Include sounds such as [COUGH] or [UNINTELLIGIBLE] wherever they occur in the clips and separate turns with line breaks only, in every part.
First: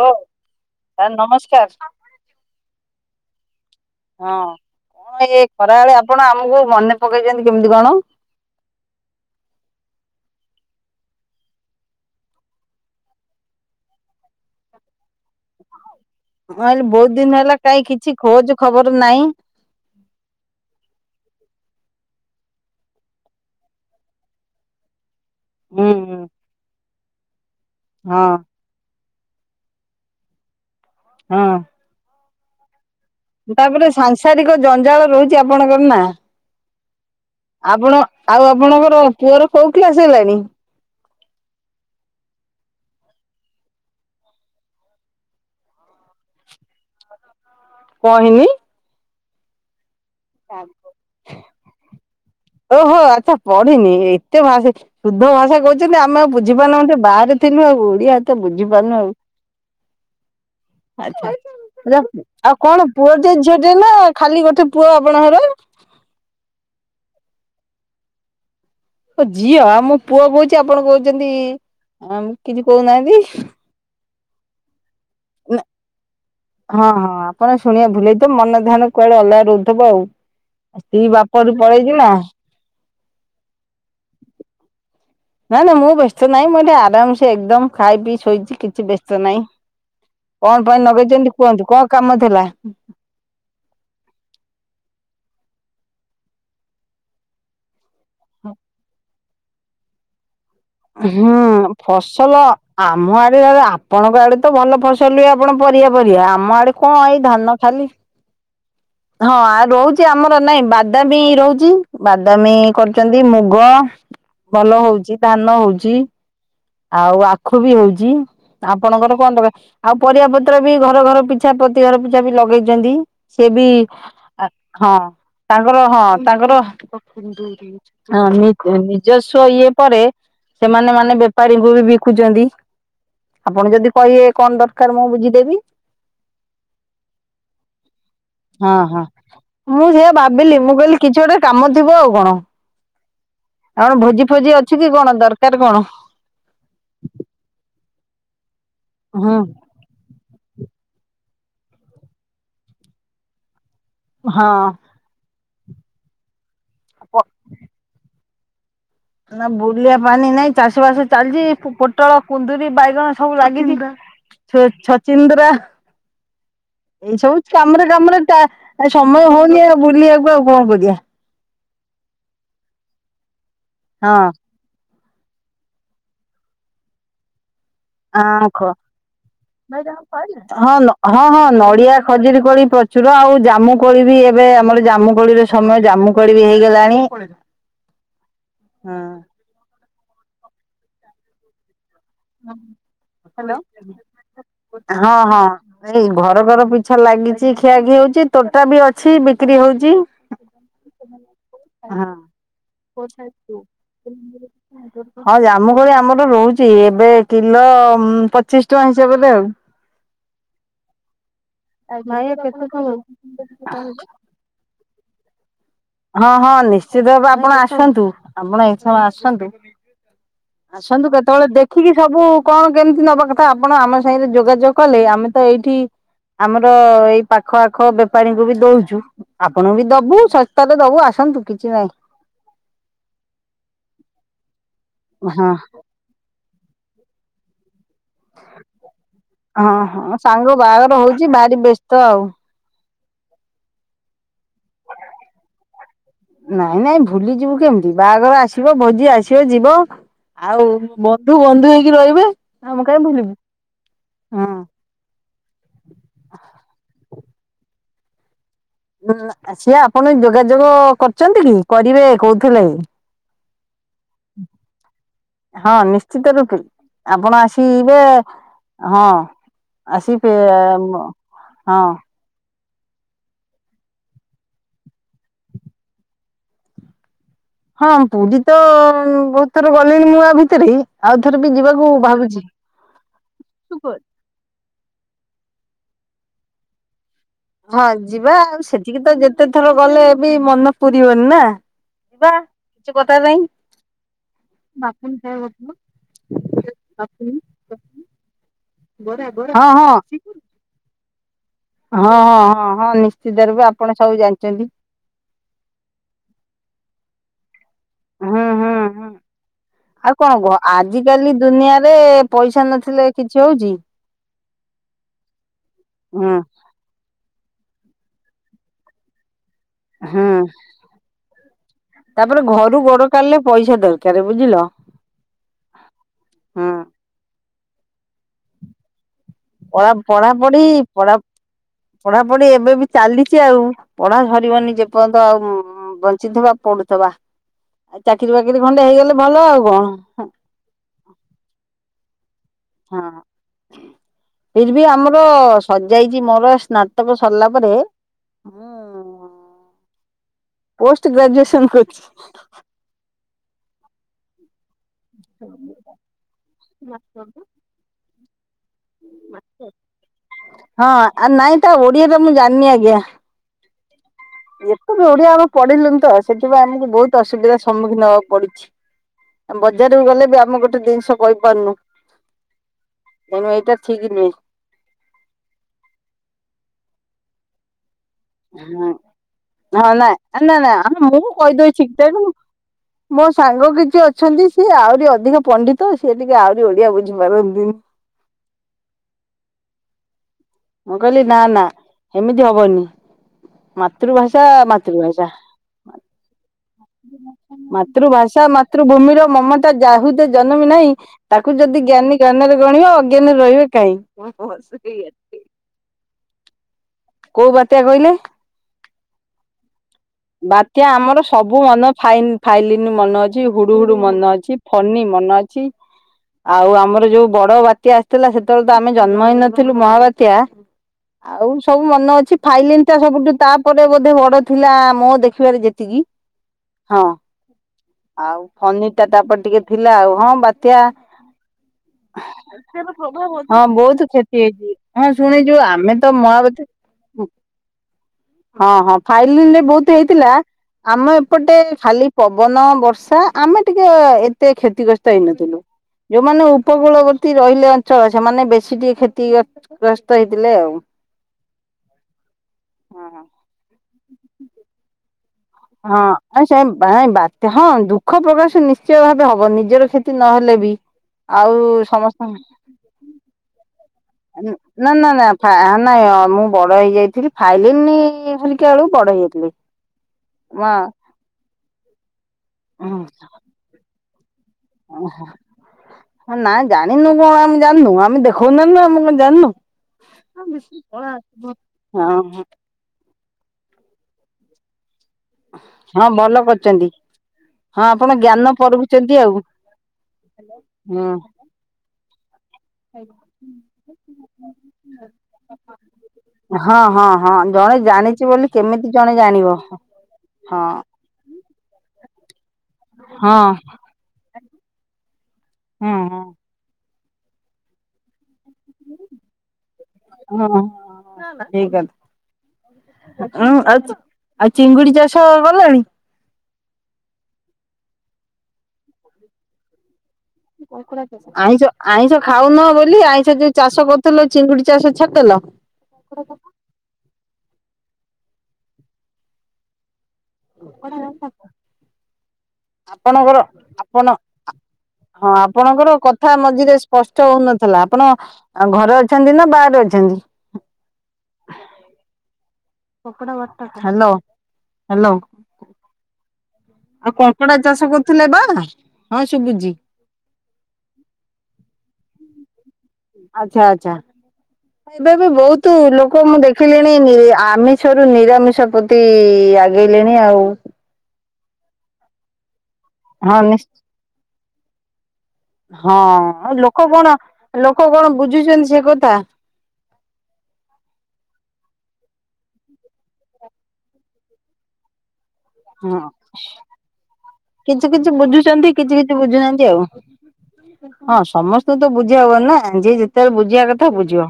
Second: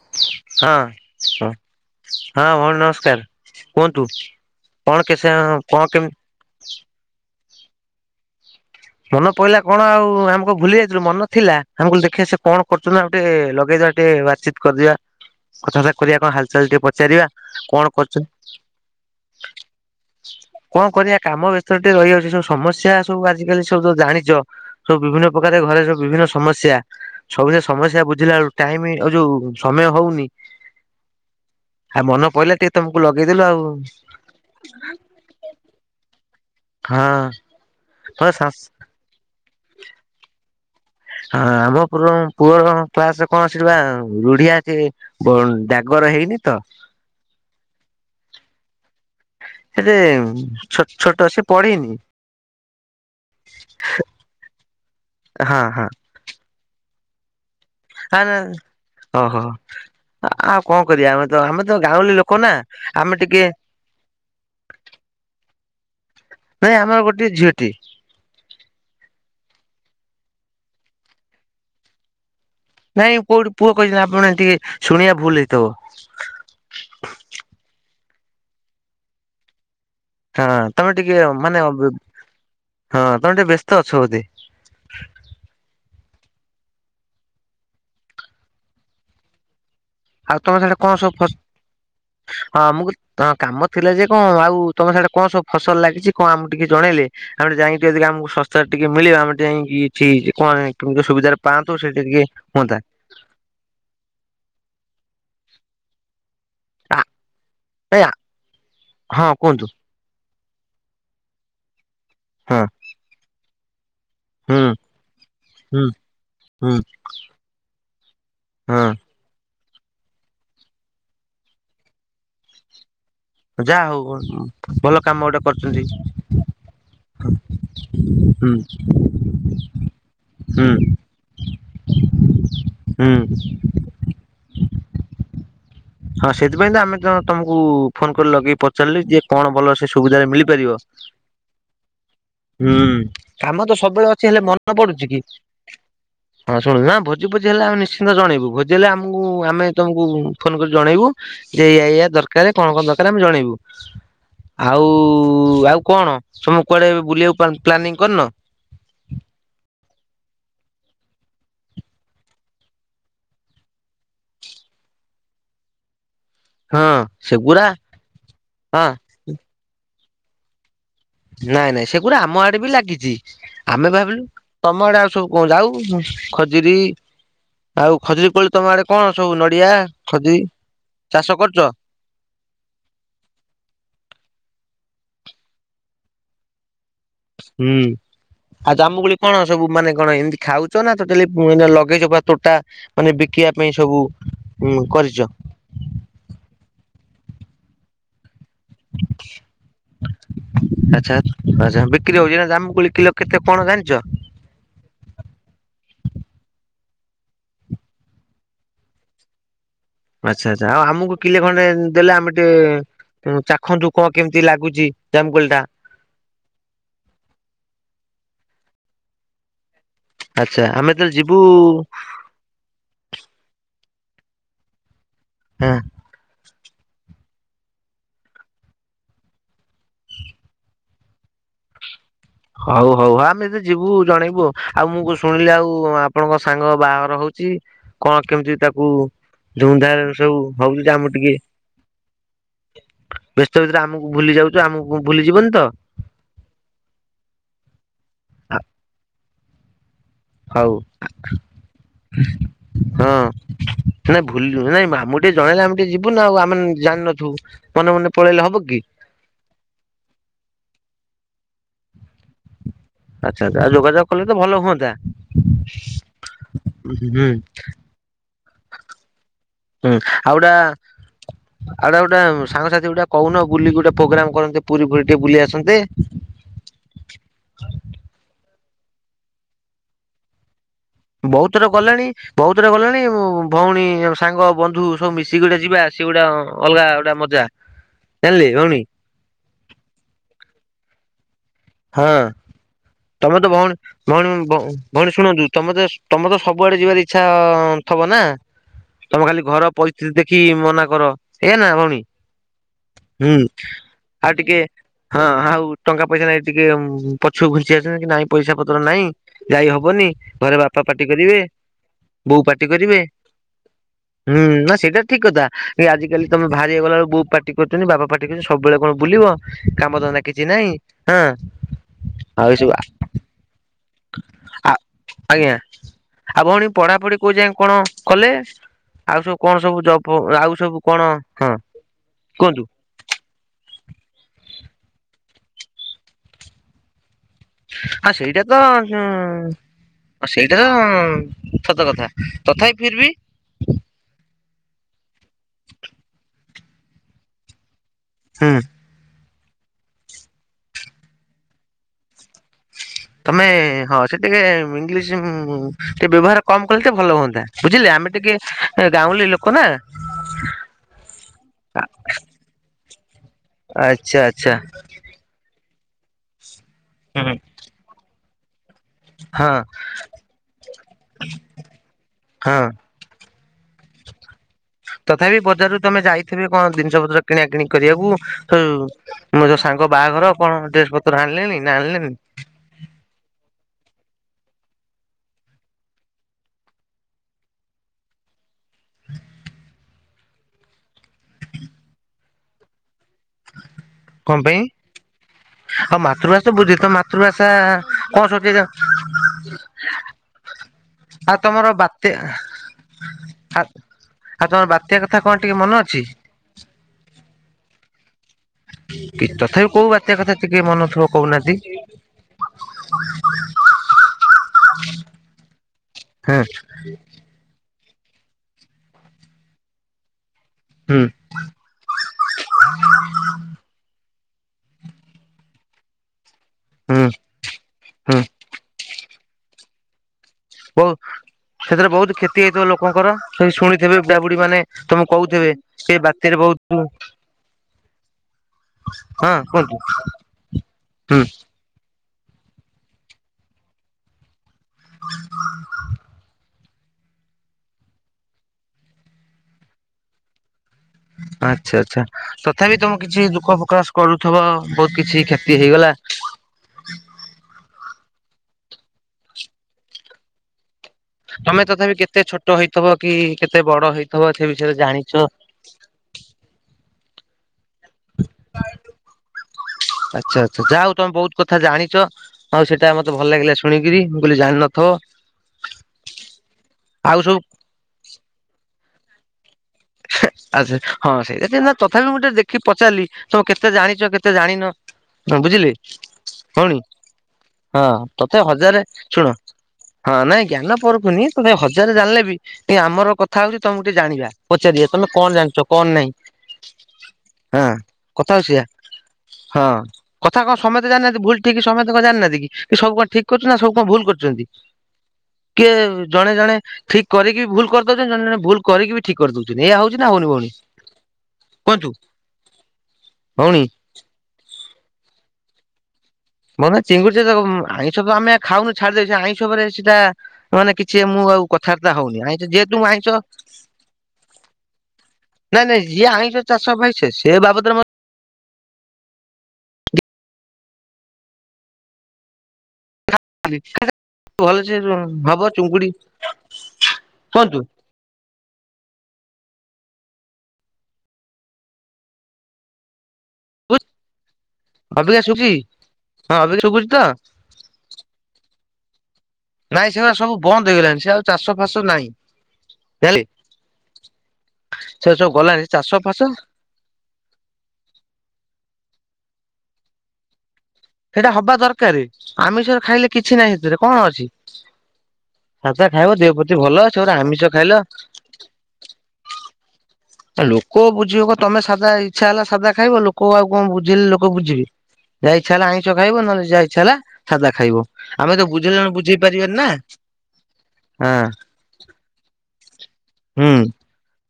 ହଉ
ହଁ ହ ହଁ ଭଉଣୀ ନମସ୍କାର। କୁହନ୍ତୁ
ହଁ କଣ ଏଇ
କଣ
ଖରାବେଳେ
କେମିତି
ଆପଣ ଆମକୁ ମନେ ପକେଇଛନ୍ତି କେମିତି କଣ
ମନେ ପଡ଼ିଲା କଣ ଆଉ ଆମକୁ ଭୁଲି ଯାଇଥିଲୁ ମନେ ନ ଥିଲା ଆମକୁ ଦେଖିବା ସେ କଣ କ ଉ ଟିକେ ଲଗେଇଦବା ଟିକେ ବାର୍ଚିତ କରିଦିବା କଥାବାର୍ତ୍ତା କରିବା କଣ
ମୁଁ
ହାଲଚାଲ୍
କହିଲି
ଟିକେ
ବହୁତ
ପଚାରିବା
ଦିନ ହେଲା କାହିଁ
କଣ
କିଛି
କରୁଛ
ଖୋଜ ଖବର ନାହିଁ
କଣ କରିବା କାମ ଭିତରେ ଟିକେ ରହିଯାଉଛି ସବୁ ସମସ୍ୟା ସବୁ ଆଜିକାଲି ସବୁ ତ ଜାଣିଛ ସବୁ ବିଭିନ୍ନ ପ୍ରକାର ଘରେ
ହୁଁ
ସବୁ
ହୁଁ
ବିଭିନ୍ନ ସମସ୍ୟା ସବୁଥିରେ ସମସ୍ୟା
ହଁ।
ବୁଝିଲା ବେଳୁ ଟାଇମ୍ ଉ ଯୋଉ ସମୟ ହଉନି
ହଁ
ଆ ମନ ପହିଲା ଟିକେ ତମକୁ ଲଗେଇ ଦେଲୁ
ତାପରେ ସାଂସାରିକ ଜଞ୍ଜାଳ ରହୁଛି ଆପଣଙ୍କର ନା।
ହଁ
ଆପଣ ଆଉ
ତମେ
ଆପଣଙ୍କର ପୁଅର କୋଉ କ୍ଳାସ ହେଲାଣି?
ହଁ ଆମ ପ ପୁଅ କ୍ଲାସ ରେ କଣ ଥିଲା ବା ରୁଢିଆ ଅଛି। ଜାଗର ହେଇନି ତ।
[INAUDIBLE] କଣ ହେଇନି।
ଏ ଯେ ଛୋଟ ଛୋଟ ସେ ପଢିନି
ଓହୋ ଆଚ୍ଛା ପଢିନି ଏତେ ଭାଷା ଶୁଦ୍ଧ ଭାଷା
ହଁ ହଁ
କହୁଛନ୍ତି ଆମେ ଆଉ ବୁ ବୁଝିପାରୁନାନ୍ତି ବାହାରେ ଥିଲୁ ଆଉ ଓଡିଆ ତ ବୁଝି ପାରୁନୁ ଆଉ
ଓହୋ ଆଉ କଣ କରିବା ଆମେ ତ ଆମେ ତ
ଆଛା
ଗାଉଁଲି ଲୋକ ନା
ଆଉ କଣ
ଆମେ
ପୁଅ ଟି
ଟିକେ
ଝି ନା ଖାଲି ଗୋଟେ ପୁଅ ଆପଣଙ୍କର।
ନାଇଁ ଆମର ଗୋଟେ ଝିଅଟିଏ
ଓ ଝିଅ ମୋ ପୁଅ କହୁଛି ଆପଣ କହୁଛନ୍ତି ଆ କିଛି
ନାଇଁ
କହୁନାହାନ୍ତି।
କୋଉଠି ପୁଅ କହିଛନ୍ତି ଆପଣ ଟିକେ ଶୁଣିବା ଭୁଲ୍ ହେଇଥିବ।
ହଁ ହଁ ଆପଣ ଶୁଣିବା ଭୁଲ୍ ହେଇଥିବ ମନ ଧ୍ୟାନ କୁଆଡେ ଅଲଗା ରହୁଥିବ ଆଉ,
ହଁ ତମେ
ସ୍ତ୍ରୀ
ଟିକେ
ବାପ ଘର
ମାନେ
ପଳେଇଥିଲା।
ହଁ ତମେ ଟିକେ ବ୍ୟସ୍ତ ଅଛ ବୋଧେ।
ନାଇଁ ନାଇଁ ମୁଁ ବ୍ୟସ୍ତ ନହିଁ ମୁଁ ଏଠି ଆରାମସେ ଏକଦମ ଖାଇ ପିଇ ଶୋଇଛି କିଛି ବ୍ୟସ୍ତ ନାହିଁ।
ଆଉ ତମେ
କଣ
ସେଟା
ପାଇଁ ଲଗେଇଛନ୍ତି କୁହନ୍ତୁ କଣ କାମ ଥିଲା।
ତ କାମ ଥିଲା ଯେ କଣ ଆଉ ତମ ସିଆଡେ କଣ ସବୁ ଫସଲ ଲାଗିଛି କଣ ଆମକୁ ଟିକେ ଜଣେଇଲେ ଆମେ ଯାଇକି ଯଦି ଆମକୁ ଶସ୍ତାରେ ଟିକେ ମିଳିବ ଆମେ ଯାଇକି କିଛି କଣ
ହୁଁ
ସୁବିଧାରେ ପାଆନ୍ତୁ ସେଠି ଟିକେ
ଫସଲ
ହୁଅନ୍ତା।
ଆମ ଆଡେ ଆପଣଙ୍କ ଆଡେ ତ ଭଲ ଫସଲ ହୁଏ ଆପଣ ପରିବା ପରିବା ଆମ ଆଡେ କଣ ଏଇ ଧାନ ଖାଲି।
ଆ
ହଁ ଆଉ ରହୁଛି ଆମର ନାଇଁ ବାଦାମୀ ରହୁଛି ବାଦାମୀ
ହଁ
କରିଛନ୍ତି ମୁ ମୁଗ
ହୁଁ
ଭଲ ହଉଛି ଧାନ
ହୁଁ
ହଉଛି।
ହୁଁ
ଆଉ ଆଖୁ ବି ହଉଛି
ହଁ
ଆପଣଙ୍କର କଣ ଟକାର ଆଉ ପରିବା ପତ୍ର ବି ଘର ଘର ପିଛା ପ୍ରତି ଘର ପିଛା ବି ଲଗେଇଛନ୍ତି। ସେ ବି
ଯାହା ହଉ
ହଁ
ଭଲ କାମ ଗୋଟେ କରୁଛନ୍ତି
ତାଙ୍କର ହଁ ତାଙ୍କର
ହୁଁ
ହଁ ନିଜସ୍ୱ ଇଏ ପରେ
ହୁଁ
ସେମାନେ ମାନେ ବେପାରୀଙ୍କୁ ବି ବିକୁଛନ୍ତି
ହୁଁ
ଆପଣ ଯଦି କହିବେ କଣ ଦରକାର ମୁଁ ବୁଝିଦେବି।
ହଁ ସେଥିପାଇଁ ତ ଆମେ ତ ତମକୁ ଫୋନ କରି ଲଗେଇକି
ହଁ ହଁ
ପଚାରିଲେ ଯେ କଣ ଭଲ
ମୁଁ
ସେ
ସେଆ
ସୁବିଧାାରେ ମିଳି ପା
ଭାବିଲି ମୁଁ କହିଲି କିଛି ଗୋଟେ କାମ ଥିବ ଆଉ କଣ।
ହୁଁ କାମ ତ
କଣ
ସବୁବେଳେ
ଭୋଜି
ଅଛି ହେଲେ
ଫୋଜି
ମନ
କଣ
ପଡୁଛି କି।
ଦରକାର କଣ
ହଁ ଶୁଣିଲୁ ନା ଭୋଜି ଭୋଜି ହେଲେ ଆମେ ନିଶ୍ଚିନ୍ତ ଜଣେଇବୁ ଭୋଜି ହେଲେ ଆମକୁ
ହୁଁ
ଆମେ ତମକୁ ଫୋନ କରୁ ଜଣେଇବୁ ଯେ ୟ ୟା ଦରକାର କଣ କଣ ଦରକାର ଆମେ ଜଣେଇବୁ। ଆଉ
ହଁ
ଆଉ କଣ ତମ କୁଆଡେ ବୁଲିବାକୁ ପ୍ଲାନିଂ କରନ?
ନା ବୁଲିବା ପାାନଣି ନାାଇଁ ଚାଷ ବାସ ଚାଲିଛି ପୋଟଳ କୁନ୍ଦୁୁରୀ ବାଇଗଣ ସବୁ ଲାଗିଚି। ଛଚିନ୍ଦ୍ରା
ହଁ
ଏଇ ସବୁ
ସେଗୁରା
କାମରେ ଜାମରୋ ଚା
ହଁ
ସ ସମୟ ହଉନି ଆଉ ବୁଲିବାକୁ ଆଉ କଣ କରିଆ।
ନାଇଁ ନାଇଁ ସେଗୁଡା ଆମ ଆଡେ ବି ଲାଗିଛି ଆମେ ଭାବିଲୁ ତମ ଆଡେ ଆଉ ସବୁ କଣ ଯାଉ ଖଜୁରୀ ଆଉ ଖଜୁରୀ କୋଳି ତମ ଆଡେ କଣ ସବୁ ନଡିଆ ଖଜୁରୀ ଚାଷ କରୁଚ଼?
ଖଜୁର କୋଳି ପ୍ରଚୁର ଆଉ ଜାମୁ କୋଳି ବି ଏବେ ଆମର ଜାମୁ କୋଳି ର ସମୟ ଜାମୁ କୋଳି ବି ହେଇଗଲାଣି।
ହୁଁ ଆଉ ତମୁ କୋଳି କଣ ସବୁ ମାନେ କଣ ଏମତି ଖାଉଛ ନା ତ ଲଗେଇଛ। ତୋଟା ମାନେ ବିକିବା ପାଇଁ ସବୁ ଉ
ହଁ
କରି ଚ଼।
ହଁ ଏଇ ଘର ଘର ପିଛା ଲାଗିଛି ଖିଆ ଖି ହଉଛି ତୋଟା ବି ଅଛି ବିକ୍ରି ହଉଛି।
ଆଚ୍ଛା ଆଚ୍ଛା
ହଁ
ବିକ୍ରି ହଉଛି ଜାମୁ କୋଳି କିଲୋ କେତେ କଣ ଜାଣିଚ?
ହଁ ଜାମୁ କୋଳି ଆମର ରହୁଛି ଏବେ କିଲୋ ପଚିଶ ଟଙ୍କା ହିସାବରେ ଆଉ।
ଆଚ୍ଛା ଆଚ୍ଛା ଆଉ ଆମକୁ କିଲେ ଖଣ୍ଡେ ଦେଲେ ଆମେ ଟିକେ ତ ଚାଖନ୍ତୁ କଣ କେମତି କେମିତି ଲାଗୁଚି ଜାମୁ କୋଳିଟା?
ହଁ ହଁ ନିଶ୍ଚିତ ଭବେ ଆପଣ ଆସନ୍ତୁ ଆପଣ ଏଇସୟ ଆସନ୍ତୁ।
ଆଚ୍ଛା ଆମେ
ଆସନ୍ତୁ
ଯେତେବେଳେ ଯିବୁ
କେତେବେଳେ ଦେଖିକି ସବୁ କଣ କେମିତି ନବା କଥା ଆପଣ ଆମ ସାଙ୍ଗରେ ଯୋଗାଯୋଗ କଲେ ଆମେ ତ
ହଁ
ଏଇଠି ଆମର ଏଇ ପାଖ ଆଖ ବେପାରୀଙ୍କୁ ବି ଦଉଛୁ ଆପଣଙ୍କୁ ବି ଦବୁ ସର ତାହେଲେ ଦବୁ ଆସନ୍ତୁ କିଛି ନାହିଁ।
ହଉ ହଉଉ ଆମେତ ଯିବୁ ଜଣେଇବୁ ଆଉ ମୁଁ କ ଶୁଣିଲି
ହଁ
ଆଉ ଆପଣଙ୍କ ସାଙ୍ଗ ବାହାଘର ହଉଛି କଣ କେମିତି ତାକୁ
ହଁ
ଧଉଁ ଧା
ହଁ।
ସବୁ
ସାଙ୍ଗ ବାହାଘର
ହଉଛି ଆମର ଟିକେ।
ଭାରି ବ୍ୟସ୍ତ ଆଉ।
ବ୍ୟସ୍ତ ଭିତରେ ଆମକୁ ଭୁଲି ଯାଉଛ ଆମକୁ ଭୁଲିଯିବନି ତ?
ନାଇଁ ନାଇଁ ଭୁଲି ଯିବୁ କେମିତି ବାହାଘର ଆସିବ ଭୋଜି ଆସିବ ଯିବ। ଆଉ
ହଉ
ବନ୍ଧୁ ବନ୍ଧୁ ହେଇକି ରହିବେ ଆମ କାଇଁ ଭୁଲିବୁ।
ନାଇ ଭୁଲି
ହଁ।
ହୁଏ। ଟିକେ ଜଣେଇଲେ ଆମେ ଟିକେ ଯିବୁନ ଆଉ ଆମେ ଜାଣିିନଥୁ ମନେ ମନେ ପଳେଇଲେ ହବ କି।
ଉଁ ସିଏ ଆପଣ ଯୋଗାଯୋଗ କରୁଛନ୍ତି କି କରିବେ କହୁଥିଲେ?
ଆଚ୍ଛା ତାହାହେଲେ ଯୋଗାଯୋଗ କଲେ ତ ଭଲ ହୁଅନ୍ତା।
ହଁ ନିଶ୍ଚିତ ରୂପେ
ହୁଁ ହୁଁ
ଆପଣ ଆସିବେ ହଁ।
ହୁଁ
ଆସିବେ
ଆଉ ଗୋଟା
ହଁ।
ଆଉଟା ଗୋଟେ ସାଙ୍ଗସାଥି ଗୋଟେ କହୁନ ବୁଲି ଗୋଟେ ପ୍ରୋଗ୍ରାମ କରନ୍ତେ ପୁରୀ ପୁରୀ ଟିକେ ବୁଲି ଆସନ୍ତେ।
ହଁ ପୁରୀ ତ ବହୁତ ଥର ଗଲିଣି ମୁଁ ଆ ଭିତରେ ଆଉ ଥରେ ବି
ବହୁତରେ
ଯିବାକୁ
ଗଲେଣି
ଭାବୁଛି।
ବହୁତର ଗଲାଣି ଭଉଣୀ ସାଙ୍ଗ ବନ୍ଧୁ ସବୁ ମିଶିକି ଗୋଟେ ଯିବା ସିଏ ଗୋଟେ ଅଲଗା ଗୋଟେ ମଜା
ହଁ ଯିବା
ଜାଣିଲେ
ଆଉ
ଭଉଣୀ
ସେଠିକି ତ ଯେତେଥର ଗଲେ ଏ ବି ମନ ପୁରିବନି ନା।
ହଁ।
ଯିବା। କିଛି କଥା
ତମେ
ନାହିଁ
ତ ଭଉଣୀ ଭଉଣୀ ଭଉଣୀ ଶୁଣନ୍ତୁ ତମେ ତ ତମେ ତ ସବୁଆଡେ ଯିବାର ଇଚ୍ଛା ଥିବ ନା ତମେ ଖାଲି
ହଁ
ଘର
ହଁ ହଁ
ପରିସ୍ଥିତି ଦେଖିକି ମନା କର। ଏ ନା ଭଉଣୀ
ହଁ ହଁ ହଁ
ହୁଁ
ନିଶ୍ଚିତ ରୂପେ ଆପଣ ସବୁ
ଆଉ ଟିକେ
ଜାଣିଛନ୍ତି।
ହଁ ଆଉ ଟଙ୍କା ପଇସା ନାଇଁ ଏତିକି ଆଉ। ପଛକୁ ଘୁଞ୍ଚି ଆସିଛନ୍ତି କି ନାଇଁ
ହୁଁ
ପଇସା
ହୁଁ
ପତ୍ର ନାଇଁ
ହୁଁ
ଯାଇ ହବନି
ଆଉ କଣ ଘ
ଘରେ ବାପା ପାଟି କରିବେ ବୋଉ ପା
ଇଛା ନଥିଲେ କିଛି ହଉଛି
ହୁଁ ନା ସେଇଟା ଠିକ କଥା ଆଜିକାଲି
ହୁଁ
ତମେ ଭାର ହେଇଗଲା ବେଳକୁ ବୋଉ ପାଟି କରୁଛନ୍ତି ବାବା ପାଟି କରୁଛନ୍ତି ସବୁବେଳେ କଣ ବୁଲିବ କାମଧନ୍ଦା
ହୁଁ।
କିଛି ନାହିଁ। ହଁ
ତାପରେ
ଆଉ ଏସବୁ
ଘରୁ ଗୋଡ କାଢିଲେ ପଇସା ଦରକାର ବୁଝିଲ।
ଆଜ୍ଞା ଆଉ
ହୁଁ
ଭଉଣୀ ପଢାପଢି କୋଉ ଯାଏ କଣ କଲେ ଆଉ ସୁ
ପଢାପଢିଢା
ହଁ
ପଢାପଢି
କୁହନ୍ତୁ
ଏବେ ବି ଚାଲିଛି ଆଉ ପଢା ସରିବନି ଯେପର୍ଯ୍ୟନ୍ତ ଆଉ ବଞ୍ଚିବା ଥିବା ପଢୁଥିବା। ଆଉ
ହଁ
ଚାକିରି
ସେଇଟା
ବାକିରି ଖଣ୍ଡେ ହେଇଗଲେ ଭଲ ଆଉ କଣ?
ହୁଁ ସତ କଥା। ତଥାପି ଫିର
ହଁ
ବି
ଫିର୍ ବି ଆମର ସଜାଇଛି ମୋର ସ୍ନା ତାକୁ ସରିଲା ପରେ
ହୁଁ।
ମୁଁ ପୋଷ୍ଟ ଗ୍ରାଜୁଏସନ୍ କରୁଛି।
ତମେ ହଁ ସେ ଟିକେ ଇଂଲିଶ ଟିକେ ବ୍ୟବହାର କମ କଲେ ତ ଭଲ ହୁଅନ୍ତା। ବୁଝିଲେ ଆମେ ଟିକେ ଗାଉଁଲି ଲୋକ ନା।
ହଁ ନାଇଁ ତ ଓଡିଆରେ ମୁଁ ଜାଣିନି ଆଜ୍ଞା।
ଆଚ୍ଛା। ଆଚ୍ଛା
ଏତେ ବି ଓଡିଆ ଆମେ ପଢିଲୁନି ତ ସେଥିପାଇଁ ଆମକୁ ବହୁତ ଅସୁବିଧାର ସମ୍ମୁଖୀନ ହବାକୁ
ହଁ।
ପଡୁଛି। ବଜାରକୁ ଗଲେ ବି ଆମେ ଗୋଟେ ଜିନିଷ କହିପାରୁନୁ।
ହଁ
ତେଣୁ ଏଇଟା ଠିକ୍ ନୁହେଁ।
ତଥାପି ବଜାର ରରୁ ତମେ ଯାଇଥିବେ କଣ ଜିନିଷ ପତ୍ର କିଣା କିଣି କରିବାକୁ।
ହଁ
ହ ମୋ ଯୋଉ ସାଙ୍ଗ
ହଁ ନା
ବାହାଘର
ନା
କଣ
ନା
ଡ୍ରେସ ପତ୍ର
ମୁଁ
ଆଣିଲେଣି ନା
କହିଦଉଛି
ଆଣିଲେଣିି।
ତେଣୁ ମୋ ସାଙ୍ଗ କିଛି ଅଛନ୍ତି ସିଏ ଆହୁରି ଅଧିକ ପଣ୍ଡିତ ସିଏ ଟିକେ ଆହୁରି ଓଡିଆ ବୁଝିପାରନ୍ତିନି।
ହ। [INAUDIBLE]
ମୁଁ କହିଲି ନା ନା ଏମିତି ହବନି
କଣ
ମାତୃଭାଷା
ପାଇଁ
ମାତୃଭାଷା।
ଆଉ ମାତୃଭାଷା ତ ବୁଝେ ତ ମାତୃଭାଷା କଣ
ମାତୃଭାଷା
ସଚେଇ
ମାତୃଭୂମିର ମମତା ଯାହୁଦ ଜନ୍ମିମି ନାହିଁ।
ଆଉ
ତାକୁ
ତମର
ଯଦି
ବାତ୍ୟା
ଜ୍ଞାନୀ ଜ୍ଞାନରେ ଗଣିବ ଅଜ୍ଞାନରେ
ଆ
ରହିବେ
ଆଉ ତମର
କାହିଁ।
ବାତ୍ୟା କଥା କଣ ଟିକେ ମନ ଅଛି।
କୋଉ ବାତ୍ୟା କହିଲେ
କି ତଥାପି କୋଉ ବା
ବାତ୍ୟା ଆମର ସବୁ ମନ ଫ ଫାଇଲିନ ମନ ଅଛି ହୁଡୁ ହୁଡୁ ମନ ଅଛି। ଫନି ମନ ଅଛି
ହୁଁ
ଆଉ ଆମର ଯୋଉ ବଡ ବା ତ୍ୟା ଆସିଥିଲା ସେତେବେଳେ ତ ଆମେ ଜନ୍ମ ହେଇନଥିଲୁ ମହାବାତ୍ୟା।
ହୁଁ।
ଆଉ ସବୁ ମନେ ଅଛି ଫାଇଲିନ୍ ଟା ସବୁଠୁ ତାପରେ ବୋଧେ ବଡ ଥିଲା। ମୋ ଦେଖିବାରେ ଯେତିକି ହଁ
ହୁଁ ହୁଁ
ଆଉ ଫନି ଟା ତାପରେ ଟିକେ ଥିଲା ଆଉ ହଁ ବାତ୍ୟା।
କୋଉ ସେଥିରେ ବହୁତ କ୍ଷତି ହେଇଥିବ ଲୋକଙ୍କର ସେ
ହଁ
ଶୁଣିଥିବେ
ବହୁତ
ବୁଢାବୁଢୀ
କ୍ଷତି
ମାନେ
ହେଇଛି
ତମେ
ହଁ
କହୁଥିବେ
ଶୁଣିଛୁ ଆମେ
ଏ
ତ
ବାତ୍ୟାରେ
ମହାବାତ୍ୟା
ବହୁତ [UNINTELLIGIBLE]
ହଁ ହଁ ଫାଇଲିଲେ ବହୁତ ହେଇଥିଲା ଆମ
ହୁଁ
ଏପଟେ ଖାଲି ପବନ ବର୍ଷା ଆମେ ଟିକେ ଏତେ କ୍ଷତିଗ୍ରସ୍ତ ହେଇନଥିଲୁ। ଯୋଉମାନେ ଉପକୂଳବର୍ତ୍ତୀ ରହିଲେ ଅଞ୍ଚଳ ସେମାନେ ବେଶୀ ଟିକେ କ୍ଷତି ଗ୍ରସ୍ତ ହେଇଥିଲେ ଆଉ।
ଆଛା ଆଛା ତଥାପି ତମେ କିଛି ଦୁଃଖ ପ୍ରକାଶ କରୁଥିବ ବହୁତ କିଛି କ୍ଷ
ହଁ। ନାଇଁ ସେ ବାଏ ବାତ ହଁ ଦୁଃଖ ପ୍ରକାଶ ନିଶ୍ଚୟ ଭାବେ ହବ ନିଜର କ୍ଷତି ନହେଲେ ବି। ଆଉ ସମସ୍ତଙ୍କ
ତବ କି କେତେ ବଡ ହେଇ
ନା ନା ନା ଫା ନାଇଁ ମୁଁ ବଡ ହେଇଯାଇଥିଲି ଫାଇଲି [UNINTELLIGIBLE]
ଆଛା ଆଛା ଯା ହଉ ତମେ ବହୁତ କଥା ଜାଣିଛ ଆଉ ସେଇଟା ମତେ ଭଲ ଲାଗିଲା ଶୁ ଶୁଣିରିକିରି ମୁଁ କଇଲି ଜାନ
ଓହୋ ନାଇ ଜାଣିନୁ
ଆଉ
କଣ
ସବୁ
ଆମେ ଜାଣିନୁ ଆମେ ଦେଖଉନୁ ନା ଆମେ କଣ ଜାଣିନୁ।
ଆଛା ହଁ ସେଇଟା ତଥାପି ମୁଁ ଟିକେ
ହଁ
ଦେଖି ପଚାରିଲି ତମେ କେତେ ଜାଣିଛ କେତେ ଜାଣିନ। ହଁ ବୁଝିଲେ
ହଁ ଭଲ
ଭଉଣୀ
କରିଛନ୍ତି
ହଁ
ଆପଣ
ତତେ
ଜ୍ଞାନ
ହଜାରେ
ପରଖୁଛନ୍ତି ଆଉ।
ଶୁଣ ହଁ ନାଇଁ ଜ୍ଞାନ
ହୁଁ
ପରଖୁନି ତତେ ହଜାରେ ଜାଣିଲେ ବି ଆମର କଥା ହଉଛି ତମେ ଟିକେ ଜାଣିବା। ପଚାରିବ ତମେ କଣ ଜାଣିଛ କଣ ନାଇଁ।
ହଁ ହଁ ହଁ ଜଣେ ଜାଣିଛି
ହଉଛି
ବୋଲି
ସେଇଆ
କେମିତି ଜଣେ ଜାଣିବ।
ହଁ। କଥା କଣ
ହଁ
ସମତେ ଜାଣିନାହାନ୍ତି ଭୁଲ ଠିକି ସମତେ କଣ ଜାଣିନାହାନ୍ତି କି? କି ସବୁ କଣ ଠିକ
ହଁ
କରୁଛନ୍ତି ନା ସବୁ କଣ ଭୁଲ କରୁଛନ୍ତି କିଏ
ହଁ
ଜଣେ ଜଣେ ଠିକ କରିକି ଭୁଲ କରିଦଉଛନ୍ତି ଜଣେ ଜଣେ ଭୁଲ କରି କି ବି ଠିକ କରିଦଉଛନ୍ତି ଏଇଆ ହଉଛି ନା ହଉନି
ହଁ
ଭଉଣୀ
ହଁ ଠିକ
କୁହନ୍ତୁ।
ଉଁ
ଭଉଣୀ।
ଆଉ ଆଉ ଚିଙ୍ଗୁଡି ଚାଷ କଲଣି?
ମନେ ଚିଙ୍ଗୁଡି ଚାଷ ଆଇଁଷ ତ ଆମେ ଖାଉନୁ ଛାଡିଦଉଛେ ଆଇଁଷବରେ ସେଟା ମାନେ କିଛି ମୁଁ ଆଉ
ଆଇଁଷ
କଥାବାର୍ତ୍ତା ହଉନି
ଆଇଁଷ ଖାଉନ
ଯେହେତୁ ମୁଁ
ବୋଲି ଆଇଁଷ ଯୋଉ ଚାଷ କରୁଥିଲ ଚିଙ୍ଗୁଡି ଚାଷ ଛାଡିଦେଲ।
ନାଇଁ ନାଇଁ ଯିଏ ଆଇଁଷ ଚାଷ ପାଇଁ ସେ ସେ ବାବଦରେ
ଆପଣଙ୍କର ଆପଣ
ଭଲ ସେ
ହଁ
ହବ ଚୁଙ୍ଗୁଡି
ଆପଣଙ୍କର କଥା ମଝିରେ ସ୍ପଷ୍ଟ
କୁହନ୍ତୁ
ହଉନଥିଲା। ଆପଣ ଆଉ ଘରେ ଅଛନ୍ତି ନା ବାହାରେ ଅଛନ୍ତି? ହାଲୋ।
ଅବିକା ଶୁଖି ହଁ ଅବିକା ଶୁଖୁ
ଆଉ କଙ୍କଡା ଚାଷ କରୁଥିଲେ ବା ହଁ ଶୁବୁଛି।
ନାଇ ସେ ସବୁ ବନ୍ଦ ହେଇଗଲାଣି ସେ ଆଉ ଚାଷ ଫାସ ନାହିଁ। ଜାଣିଲେ
ଆଛା ଆଛା
ସେ
ଏବେ ବି
ସବୁ ଗଲାଣି
ବହୁତ
ଚାଷ ଫାସ
ଲୋକ ମୁଁ ଦେଖ ଦେଖିଲିଣି ଆମିଷରୁ ନିରାମିଷ ପ୍ରତି ଆଗେଇଲେଣି ଆଉ।
ସେଇଟା ହବା ଦରକାର ଆମିଷରେ ଖାଇଲେ କିଛି
ହଁ
ନାହିଁ
ନିଶ୍
ସେଥିରେ କଣ ଅଛି? ସାଧା ଖାଇବ ଦେହ
ହଁ
ପ୍ରତି
ଲୋକ
ଭଲ
କଣ
ସେଟା ଆମିଷ
ଲୋକ
ଖାଇଲ
କଣ ବୁଝୁଛନ୍ତି ସେ କଥା
ଲୋକ ବୁଝିବ କ ତମେ ସାଧା ଇଚ୍ଛା ହେଲା ସାଧା ଖାଇବ ଲୋକ ଆଉ କଣ ବୁଝିଲେ ଲୋକ ବୁଝିବେ। ଯା ଇଚ୍ଛା ହେଲା ଆଇଁଷ
ହଁ।
ଖାଇବ ନହେଲେ ଯା ଇଚ୍ଛା ହେଲା ସାଧା ଖାଇବ
କିଛି କିଛି
ଆମେ ତ
ବୁଝୁଛନ୍ତି
ବୁଝେଇଲେ
କିଛି କିଛି
ବୁଝେଇ ପାରିବାନି ନା
ବୁଝୁନାହାନ୍ତି ଆଉ ହଁ ସମସ୍ତ ତୁତ ବୁଝେଇ ହବ ନା ଯିଏ ଯେତେବେଳେ
ହୁଁ
ବୁଝିବା କଥା ବୁଝିବ।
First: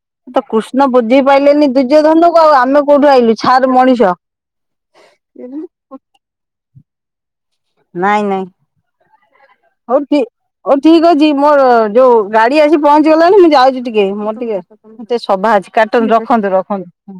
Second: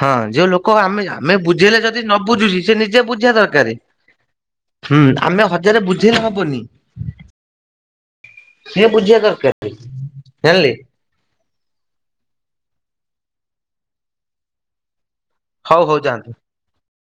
ହଁ
ତ
ଯୋଉ ଲୋକ
କୃଷ୍ଣ
ଆମେ
ବୁଝି
ଆମେ
ପାରିଲେନି
ବୁଝେଇଲେ ଯଦି ନ
ଦୂର୍ଯ୍ୟଧନକୁ ଆଉ
ବୁଝୁଛି ସେ
ଆମେ
ନିଜେ
କୋଉଠୁ
ବୁଝିବା
ଆଇଲୁ
ଦରକାର
ଛାର ମଣିଷ।
ହୁଁ ଆମେ ହଜାରେ ବୁଝେଇଲେ ହବନି।
ନାଇଁ ନାଇଁ
ସିଏ ବୁଝିବା ଦରକାର
ହଉ ଠି
ଜାଣିଲେ
ହଉ ଠିକ ମୋର ଯୋଉ ଗାଡି଼ ଆସି ପହଞ୍ଚି ଗଲାଣି ମୁଁ ଯାଉଛି ଟିକେ ମୋର ଟିକେ ମତେ ସଭା ଅଛି
ହଉ ହଉ
କାଟନ୍ତୁ
ଯାଆନ୍ତୁ।
ରଖନ୍ତୁ ରଖନ୍ତୁ।